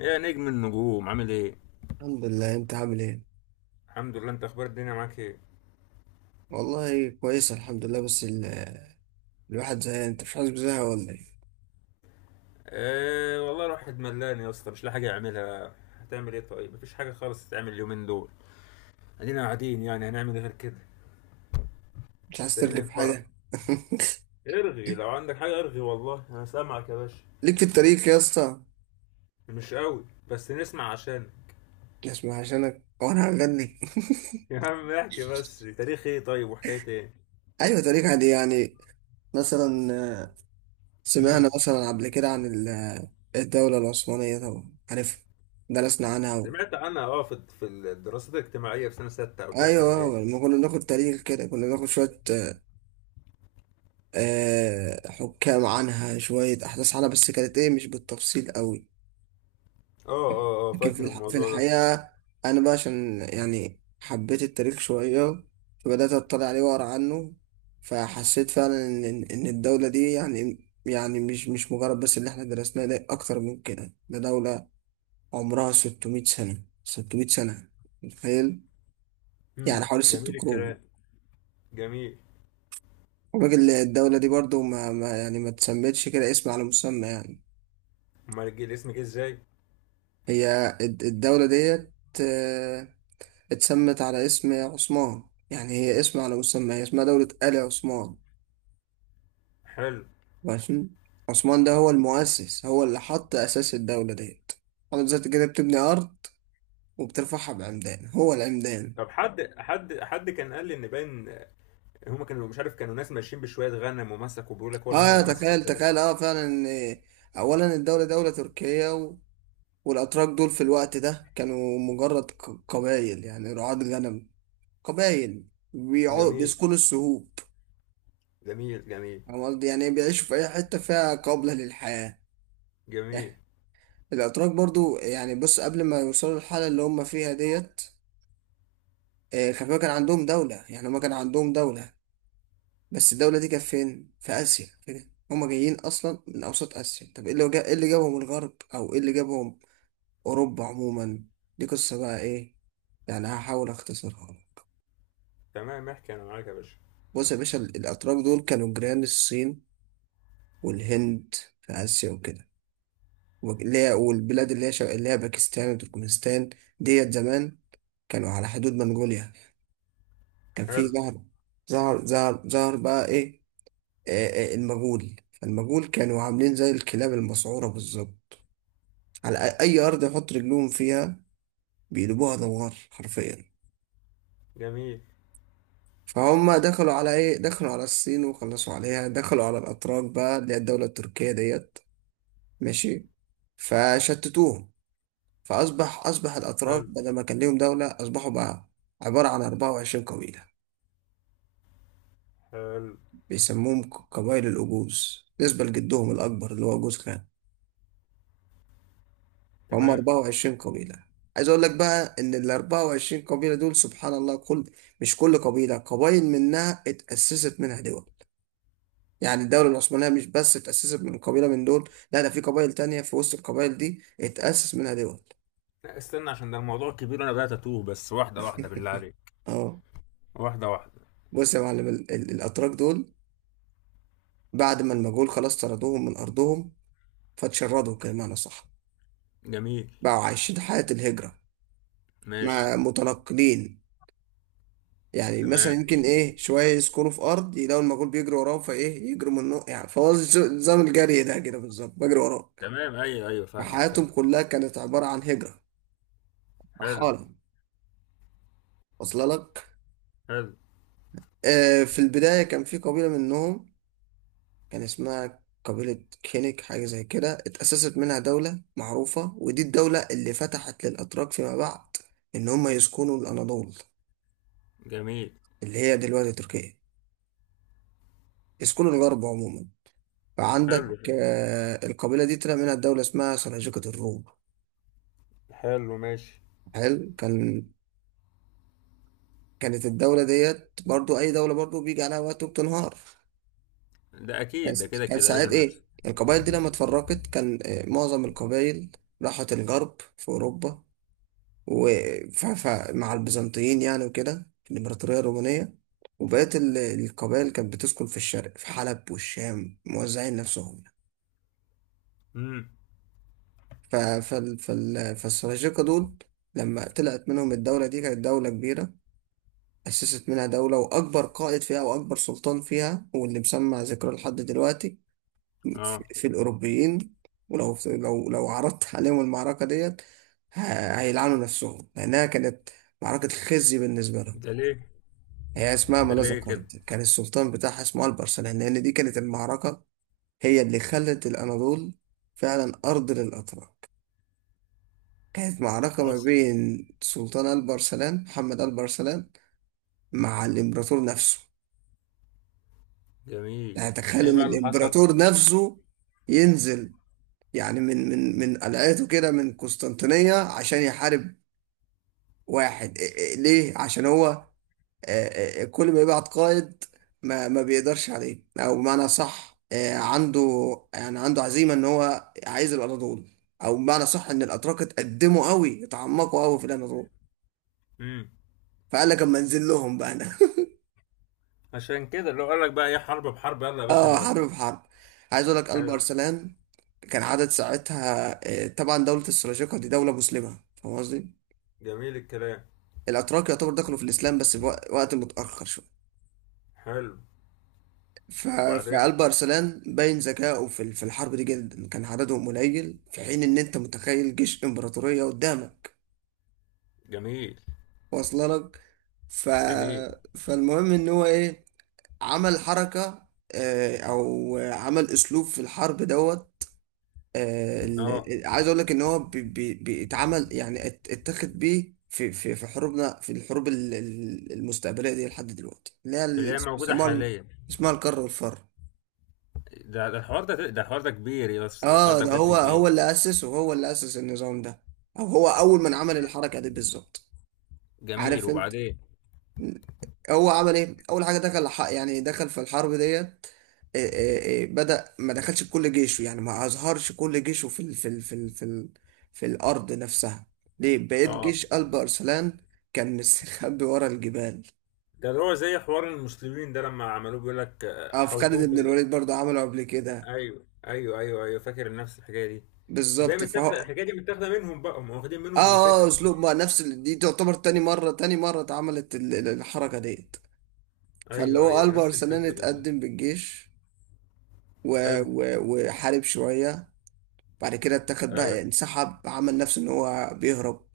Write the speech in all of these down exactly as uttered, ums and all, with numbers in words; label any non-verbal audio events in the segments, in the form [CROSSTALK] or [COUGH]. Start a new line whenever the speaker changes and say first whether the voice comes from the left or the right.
left: يا نجم النجوم عامل ايه؟
right: الحمد لله، انت عامل ايه؟
left: الحمد لله. انت اخبار الدنيا معاك ايه؟
right: والله كويس الحمد لله. بس ال... الواحد زهقان. انت مش حاسس بزهق ولا ايه؟
left: آه والله الواحد ملان يا اسطى، مش لاقي حاجه يعملها. هتعمل ايه طيب؟ مفيش حاجه خالص تتعمل اليومين دول. ادينا قاعدين، يعني هنعمل ايه غير كده؟
right: مش عايز
left: مستنيين
right: ترغي في
left: الفرح.
right: حاجه؟
left: ارغي لو عندك حاجه ارغي، والله انا سامعك يا باشا.
right: [LAUGHS] ليك في التاريخ يا اسطى.
left: مش قوي، بس نسمع عشان
right: اسمع عشانك، هو انا هغني؟
left: [LAUGHS] يا عم احكي بس، تاريخ ايه طيب وحكايه ايه؟
right: [LAUGHS] ايوه تاريخ عادي يعني. مثلا، آه،
left: امم
right: سمعنا مثلا قبل كده عن ال- آه، الدوله العثمانيه طبعا عارف. درسنا عنها و...
left: سمعت عنها، اه، في في الدراسات الاجتماعيه في سنه سته او ثالثه اعدادي.
right: ايوه لما كنا بناخد تاريخ كده، كنا بناخد شويه آه، حكام عنها، شويه احداث عنها، بس كانت ايه مش بالتفصيل قوي.
left: اه اه اه
right: لكن في
left: فاكر
right: الح... في
left: الموضوع ده.
right: الحقيقة أنا بقى عشان يعني حبيت التاريخ شوية، فبدأت أطلع عليه وأقرأ عنه. فحسيت فعلا إن إن إن الدولة دي يعني، يعني مش مش مجرد بس اللي إحنا درسناه ده، أكتر من كده. ده دولة عمرها ستمية سنة، ستمية سنة. متخيل؟ يعني
left: امم
right: حوالي ست
left: جميل
right: قرون.
left: الكلام. جميل.
right: الراجل الدولة دي برضو ما, ما يعني ما تسمتش كده اسم على مسمى يعني.
left: امال جه الاسم جه ازاي؟
right: هي الد- الدولة ديت اتسمت على اسم عثمان. يعني هي اسم على مسمى، هي اسمها دولة آل عثمان.
left: حلو.
right: ماشي. عثمان ده هو المؤسس، هو اللي حط أساس الدولة ديت. حضرتك زي كده بتبني أرض وبترفعها بعمدان، هو العمدان.
left: طب، حد حد حد كان قال لي ان باين هم كانوا، مش عارف، كانوا ناس ماشيين بشويه غنم ومسكوا، بيقول لك هو هم
right: اه
left: اللي مسكوا
right: تخيل،
left: البلد.
right: تخيل اه فعلا ان أولا الدولة دولة تركية و... والأتراك دول في الوقت ده كانوا مجرد ق- قبائل، يعني رعاة غنم، قبائل بيعو...
left: جميل
right: بيسكنوا السهوب.
left: جميل جميل
right: فاهم قصدي؟ يعني بيعيشوا في أي حتة فيها قابلة للحياة.
left: جميل
right: [LAUGHS] الأتراك برضو يعني بص، قبل ما يوصلوا للحالة اللي هم فيها ديت، آه، خلي بالك كان عندهم دولة. يعني هم كان عندهم دولة، بس الدولة دي كانت فين؟ في آسيا كده. هم جايين أصلا من أوسط آسيا. طب إيه اللي جا... إيه اللي جابهم الغرب، أو إيه اللي جابهم أوروبا عموما؟ دي قصة بقى إيه. يعني هحاول أختصرها لك.
left: تمام، احكي انا معاك يا باشا.
right: بص يا باشا، ال- الأتراك دول كانوا جيران الصين والهند في آسيا وكده، وك- اللي هي والبلاد اللي هي شا- اللي هي باكستان وتركمانستان ديت زمان. كانوا على حدود منغوليا. كان في
left: حلو.
right: زهرة، زهر زهر زهر بقى إيه. آه، آه، المجهول، فالمجهول كانوا عاملين زي الكلاب المسعورة بالظبط. على أ- أي أرض يحط رجلهم فيها بيدوبوها دوار حرفيا.
left: جميل.
right: فهم دخلوا على إيه؟ دخلوا على الصين وخلصوا عليها، دخلوا على الأتراك بقى اللي هي الدولة التركية ديت. ماشي. فشتتوهم. فأصبح أصبح الأتراك
left: حلو
right: بدل ما كان ليهم دولة، أصبحوا بقى عبارة عن اربعة وعشرين قبيلة.
left: حلو.
right: بيسموهم ق- قبائل الأجوز بالنسبة لجدهم الأكبر اللي هو جوز خان. هم
left: تمام.
right: أربع وعشرين قبيلة. عايز اقول لك بقى ان ال اربعة وعشرين قبيلة دول سبحان الله كل، مش كل قبيلة، قبائل منها اتأسست منها دول. يعني الدولة العثمانية مش بس اتأسست من قبيلة من دول، لا ده في قبائل تانية في وسط القبائل دي اتأسس منها دول.
left: لا، استنى، عشان ده الموضوع كبير، انا بدات اتوه، بس واحده واحده بالله
right: [LAUGHS]
left: عليك.
right: اه
left: واحده واحده.
right: بص يا معلم، ال ال الاتراك دول بعد ما المغول خلاص طردوهم من ارضهم، فتشردوا كمان صح.
left: جميل.
right: بقوا عايشين حياة الهجرة،
left: ماشي.
right: ما متنقلين. يعني مثلا
left: تمام
right: يمكن ايه شويه يسكنوا في ارض، يلاقوا المجهول بيجري وراهم، فايه يجروا منه يعني. فهو ز- نظام الجري ده كده بالظبط، بجري وراك.
left: تمام، ايوه ايوه، فاهمك
right: فحياتهم
left: فاهم
right: كلها كانت عباره عن هجره،
left: حلو.
right: رحاله. واصله لك.
left: حلو.
right: آه في البدايه كان في قبيله منهم، كان اسمها قبيله كينيك حاجه زي كده، اتاسست منها دوله معروفه، ودي الدوله اللي فتحت للاتراك فيما بعد ان هم يسكنوا الاناضول
left: جميل.
right: اللي هي دلوقتي تركيا، يسكنوا الغرب عموما. فعندك
left: حلو حلو.
right: آه، القبيلة دي طلع منها دولة اسمها سلاجقة الروم.
left: حلو، ماشي.
right: حلو. كان كانت الدولة ديت برضو، أي دولة برضو بيجي عليها وقت وبتنهار.
left: ده
right: كان
left: اكيد، ده كده
right: كان
left: كده
right: ساعات
left: لازم يحصل.
right: إيه القبائل دي لما اتفرقت كان آه، معظم القبائل راحت الغرب في أوروبا ومع البيزنطيين يعني وكده، في الإمبراطورية الرومانية. وبقيت ال- القبائل كانت بتسكن في الشرق في حلب والشام، موزعين نفسهم.
left: امم
right: ف- فال فال فالسلاجقة دول لما طلعت منهم الدولة دي، كانت دولة كبيرة. أسست منها دولة، وأكبر قائد فيها وأكبر سلطان فيها واللي مسمع ذكره لحد دلوقتي في,
left: اه.
right: في الأوروبيين، ولو لو لو عرضت [LAUGHS] عليهم المعركة ديت ه- هيلعنوا نفسهم لأنها كانت معركة خزي بالنسبة لهم.
left: ده ليه؟
right: هي اسمها ما
left: ده
right: لا
left: ليه كده؟
right: ذكرت، كان السلطان بتاعها اسمه البرسلان، لأن دي كانت المعركة هي اللي خلت الأناضول فعلا أرض للأتراك. كانت معركة ما
left: اصلا.
right: بين سلطان البرسلان، محمد البرسلان، مع الإمبراطور نفسه.
left: جميل.
right: يعني تخيل
left: ايه
right: إن
left: بقى اللي حصل؟
right: الإمبراطور نفسه ينزل، يعني من من من قلعته كده من قسطنطينية عشان يحارب واحد. إيه- إيه- ليه؟ عشان هو آه، آه، آه، كل ما يبعت قائد ما ما بيقدرش عليه. أو بمعنى صح آه، عنده يعني عنده عزيمة إن هو عايز الأناضول، أو بمعنى صح إن الأتراك اتقدموا قوي، اتعمقوا قوي في الأناضول.
left: امم
right: فقال لك أما أنزل لهم بقى أنا.
left: عشان كده، لو قال لك بقى ايه، حرب بحرب، يلا يا باشا
right: اه
left: نودي.
right: حرب بحرب. عايز اقول لك قلب
left: حلو.
right: ارسلان كان عدد ساعتها آه، طبعا دولة السلاجقة دي دولة مسلمة، فاهم قصدي؟
left: جميل الكلام.
right: الاتراك يعتبر دخلوا في الاسلام بس في وق- وقت متاخر شويه.
left: حلو.
right: ف-
left: وبعدين؟
right: فقلب ارسلان باين ذكائه في ال- في الحرب دي جدا. كان عددهم قليل، في حين ان انت متخيل جيش امبراطورية قدامك.
left: جميل.
right: واصله لك. ف...
left: جميل.
right: فالمهم ان هو ايه، عمل حركة، آه، او عمل اسلوب في الحرب دوت. آه، ال-
left: اه.
right: ال- عايز اقول لك ان هو بي- بي- بيتعمل يعني، ات- اتخذ بيه في في في حروبنا، في الحروب ال- ال- المستقبليه دي لحد دلوقتي، اللي هي
left: اللي
right: ال-
left: هي موجوده
right: اسمها ال-
left: حاليا.
right: اسمها الكر والفر.
left: ده ده الحوار ده، ده الحوار ده كبير يا اسطى، ده الحوار
right: اه
left: ده
right: ده
left: بجد
right: هو
left: كبير.
right: هو اللي اسس، وهو اللي اسس النظام ده، او هو اول من عمل الحركه دي بالظبط.
left: جميل،
right: عارف انت
left: وبعدين؟
right: هو عمل ايه اول حاجه؟ دخل ح- يعني دخل في الحرب ديت. إيه إيه إيه، بدأ ما دخلش بكل جيشه، يعني ما أظهرش كل جيشه في ال في ال في ال في, ال في الأرض نفسها. ليه؟ بقيت
left: اه،
right: جيش قلب أرسلان كان مستخبي ورا الجبال.
left: ده اللي هو زي حوار المسلمين ده لما عملوه، بيقول لك، آه،
right: اه، في
left: حوطوهم
right: خالد
left: في.
right: بن الوليد برضه عمله قبل كده
left: ايوه ايوه ايوه ايوه، فاكر نفس الحكايه دي. يبقى هي
right: بالظبط. فهو
left: متاخده
right: اه،
left: الحكايه دي، متاخده منهم بقى، هم واخدين منهم
right: اه
left: الفكره.
right: اسلوب ما، نفس ال- دي تعتبر تاني مرة تاني مرة اتعملت ال- ال- الحركة ديت. فاللي
left: ايوه
right: هو
left: ايوه، دي
right: قلب
left: نفس
right: أرسلان
left: الفكره بالظبط.
right: اتقدم بالجيش و...
left: حلو.
right: و... وحارب شوية. بعد كده اتاخد
left: ايوه.
right: بقى، انسحب، عمل نفسه ان هو بيهرب،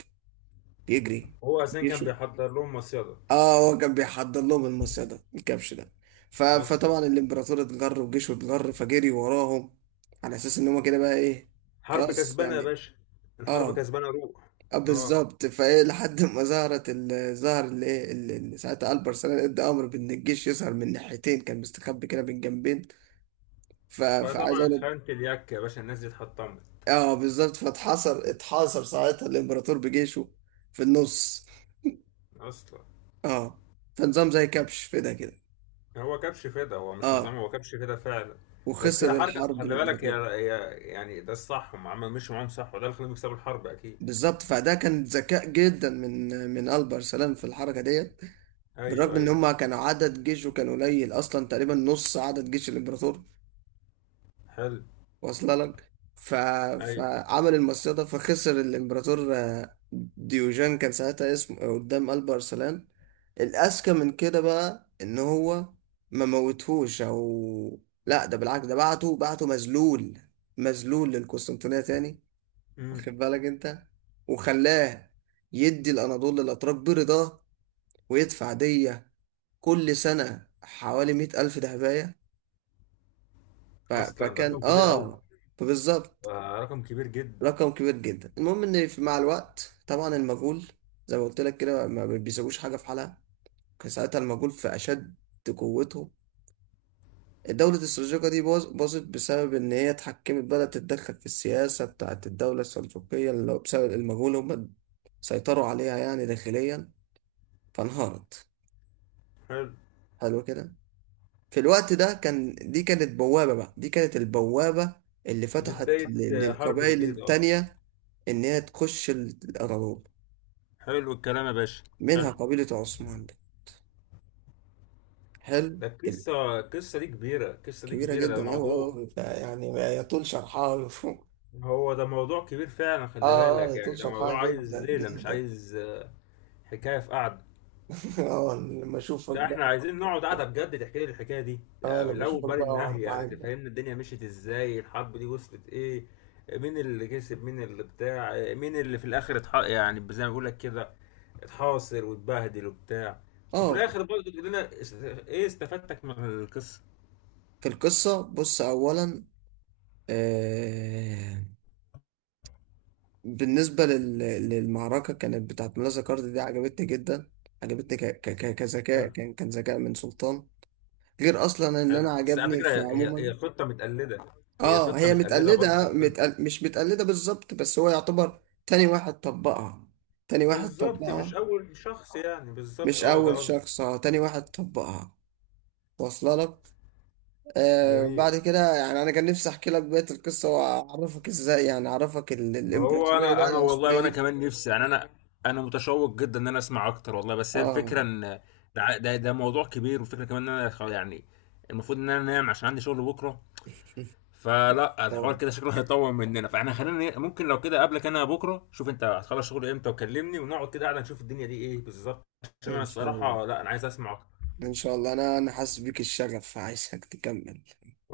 right: بيجري.
left: هو اصلا كان
right: يشوي.
left: بيحضر لهم مصيده.
right: اه، هو كان بيحضر لهم المصيع ده، الكبش ده. ف...
left: اصلا.
right: فطبعا الامبراطور اتجر، وجيشه اتجر، فجري وراهم على اساس ان هما كده بقى ايه،
left: حرب
right: خلاص
left: كسبانه يا
right: يعني.
left: باشا. الحرب
right: اه،
left: كسبانه، روح.
right: آه
left: اه.
right: بالظبط. فايه لحد ما ظهرت ال... ظهر اللي ايه، اللي اللي ساعتها البر سلام ادى امر بان الجيش يظهر من ناحيتين، كان مستخبي كده من جنبين. ف... فعايز
left: فطبعا
right: اقول لك،
left: خانت اليك يا باشا، الناس دي اتحطمت.
right: اه بالظبط. فاتحصر اتحاصر ساعتها الامبراطور بجيشه في النص.
left: اصلا.
right: اه، فنظام زي كبش في ده كده.
left: هو كبش فدا، هو مش
right: اه،
left: نظام، هو كبش فدا فعلا. بس هي
right: وخسر
left: حركه صح،
right: الحرب
left: خلي بالك، هي
right: الامبراطور.
left: هي يعني ده الصح، هم عملوا مشوا معاهم صح، وده اللي خلاهم يكسبوا الحرب اكيد.
right: بالظبط. فده كان ذكاء جدا من من البر سلام في الحركه ديت، بالرغم
left: ايوه
right: ان
left: ايوه.
right: هم كانوا عدد جيشه كان قليل اصلا، تقريبا نص عدد جيش الامبراطور.
left: حلو.
right: واصله لك. ف...
left: ايوه.
right: فعمل المصيدة ده، فخسر الامبراطور. آه، ديوجان كان ساعتها اسمه، آه، قدام قلب ارسلان. الاذكى من كده بقى ان هو ما موتهوش، او لا ده بالعكس، ده بعته بعته مذلول، مذلول للقسطنطينية تاني.
left: امم
right: واخد بالك انت؟ وخلاه يدي الاناضول للاتراك برضاه، ويدفع دية كل سنة حوالي مئة ألف دهباية. ف...
left: اصلا ده
right: فكان
left: رقم كبير قوي.
right: اه، بالظبط
left: آه رقم كبير جدا.
right: رقم كبير جدا. المهم ان في- مع الوقت طبعا المجهول زي ما قلت لك كده ما بيسويش حاجه في حالها. كان ساعتها المجهول في اشد قوته. الدولة السلجوقة دي باظ- باظت بسبب إن هي اتحكمت، بدأت تتدخل في السياسة بتاعت الدولة السلجوقية، اللي هو بسبب المجهول هم سيطروا عليها يعني داخليا، فانهارت.
left: حلو.
right: حلو كده. في الوقت ده كان دي كانت بوابة بقى، دي كانت البوابة اللي
left: دي
right: فتحت
left: بداية،
right: ل-
left: آه، حرب
right: للقبائل
left: جديدة اصلا.
right: التانية إن هي تخش الأراضي،
left: حلو الكلام يا باشا.
right: منها
left: حلو.
right: قبيلة عثمان دي. حلو.
left: ده
right: ال-
left: القصة، القصة دي كبيرة، القصة دي
right: كبيرة
left: كبيرة، ده
right: جدا أوي
left: موضوع.
right: أوي يعني، ما يطول شرحها. [LAUGHS]
left: هو ده موضوع كبير فعلا، خلي
right: آه آه
left: بالك، يعني
right: يطول
left: ده
right: شرحها
left: موضوع عايز
right: جدا
left: ليلة، مش
right: جدا.
left: عايز آه، حكاية في قعدة.
right: [LAUGHS] آه لما أشوفك
left: ده احنا
right: بقى.
left: عايزين نقعد قعده بجد تحكي لي الحكايه دي
right: آه
left: يعني من
right: لما
left: الاول
right: أشوفك
left: بقى
right: بقى
left: النهي،
right: أقعد
left: يعني
right: معاك بقى.
left: تفهمنا الدنيا مشيت ازاي، الحرب دي وصلت ايه، مين اللي كسب، مين اللي بتاع، مين اللي في الاخر اتح... يعني زي ما بقول لك كده، اتحاصر واتبهدل وبتاع، وفي
right: آه
left: الاخر برضه تقول لنا است- ايه استفدتك من القصه.
right: في القصة، بص أولا، آه بالنسبة لل... للمعركة كانت بتاعت ملا زكارت دي، عجبتني جدا. عجبتني ك... ك... ك- كذكاء،
left: حلو.
right: كان كان ذكاء من سلطان، غير أصلا إن أنا
left: حلو، بس على
right: عجبني
left: فكره،
right: في
left: هي
right: عموما.
left: هي خطه متقلده، هي
right: اه
left: خطه
right: هي
left: متقلده برضه،
right: متقلدة،
left: خلي بالك.
right: متقل... مش متقلدة بالظبط، بس هو يعتبر تاني واحد طبقها، تاني واحد
left: بالظبط،
right: طبقها.
left: مش اول شخص، يعني بالظبط،
right: مش
left: اه ده
right: أول
left: قصدي.
right: شخص، اه تاني واحد طبقها. واصلة لك. آه
left: جميل.
right: بعد كده يعني أنا كان نفسي أحكي لك بقية القصة، وأعرفك إزاي يعني أعرفك ال...
left: ما هو
right: الإمبراطورية
left: انا
right: بقى
left: انا والله،
right: العثمانية
left: وانا
right: دي.
left: كمان نفسي، يعني انا، انا متشوق جدا ان انا اسمع اكتر والله، بس هي
right: اه.
left: الفكره ان ده ع- ده, ده موضوع كبير، والفكره كمان ان انا خ- يعني المفروض ان انا انام عشان عندي شغل بكره.
right: [LAUGHS]
left: فلا، الحوار
right: اه
left: كده شكله [LAUGHS] هيطول مننا، فاحنا خلينا ن- ممكن لو كده قبلك، انا بكره شوف انت هتخلص شغل امتى وكلمني، ونقعد كده قاعده نشوف الدنيا دي ايه بالظبط، عشان انا
right: إن شاء الله،
left: الصراحه لا، انا عايز اسمع اكتر.
right: إن شاء الله. أنا أنا حاسس بيك الشغف، عايزك تكمل.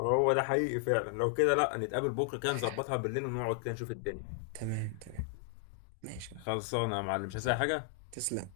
left: هو ده حقيقي فعلا، لو كده لا نتقابل بكره كده نظبطها بالليل، ونقعد كده نشوف الدنيا.
right: تمام، تمام. ماشي.
left: خلصانه يا معلم، مش عايز أي حاجه.
right: تسلم.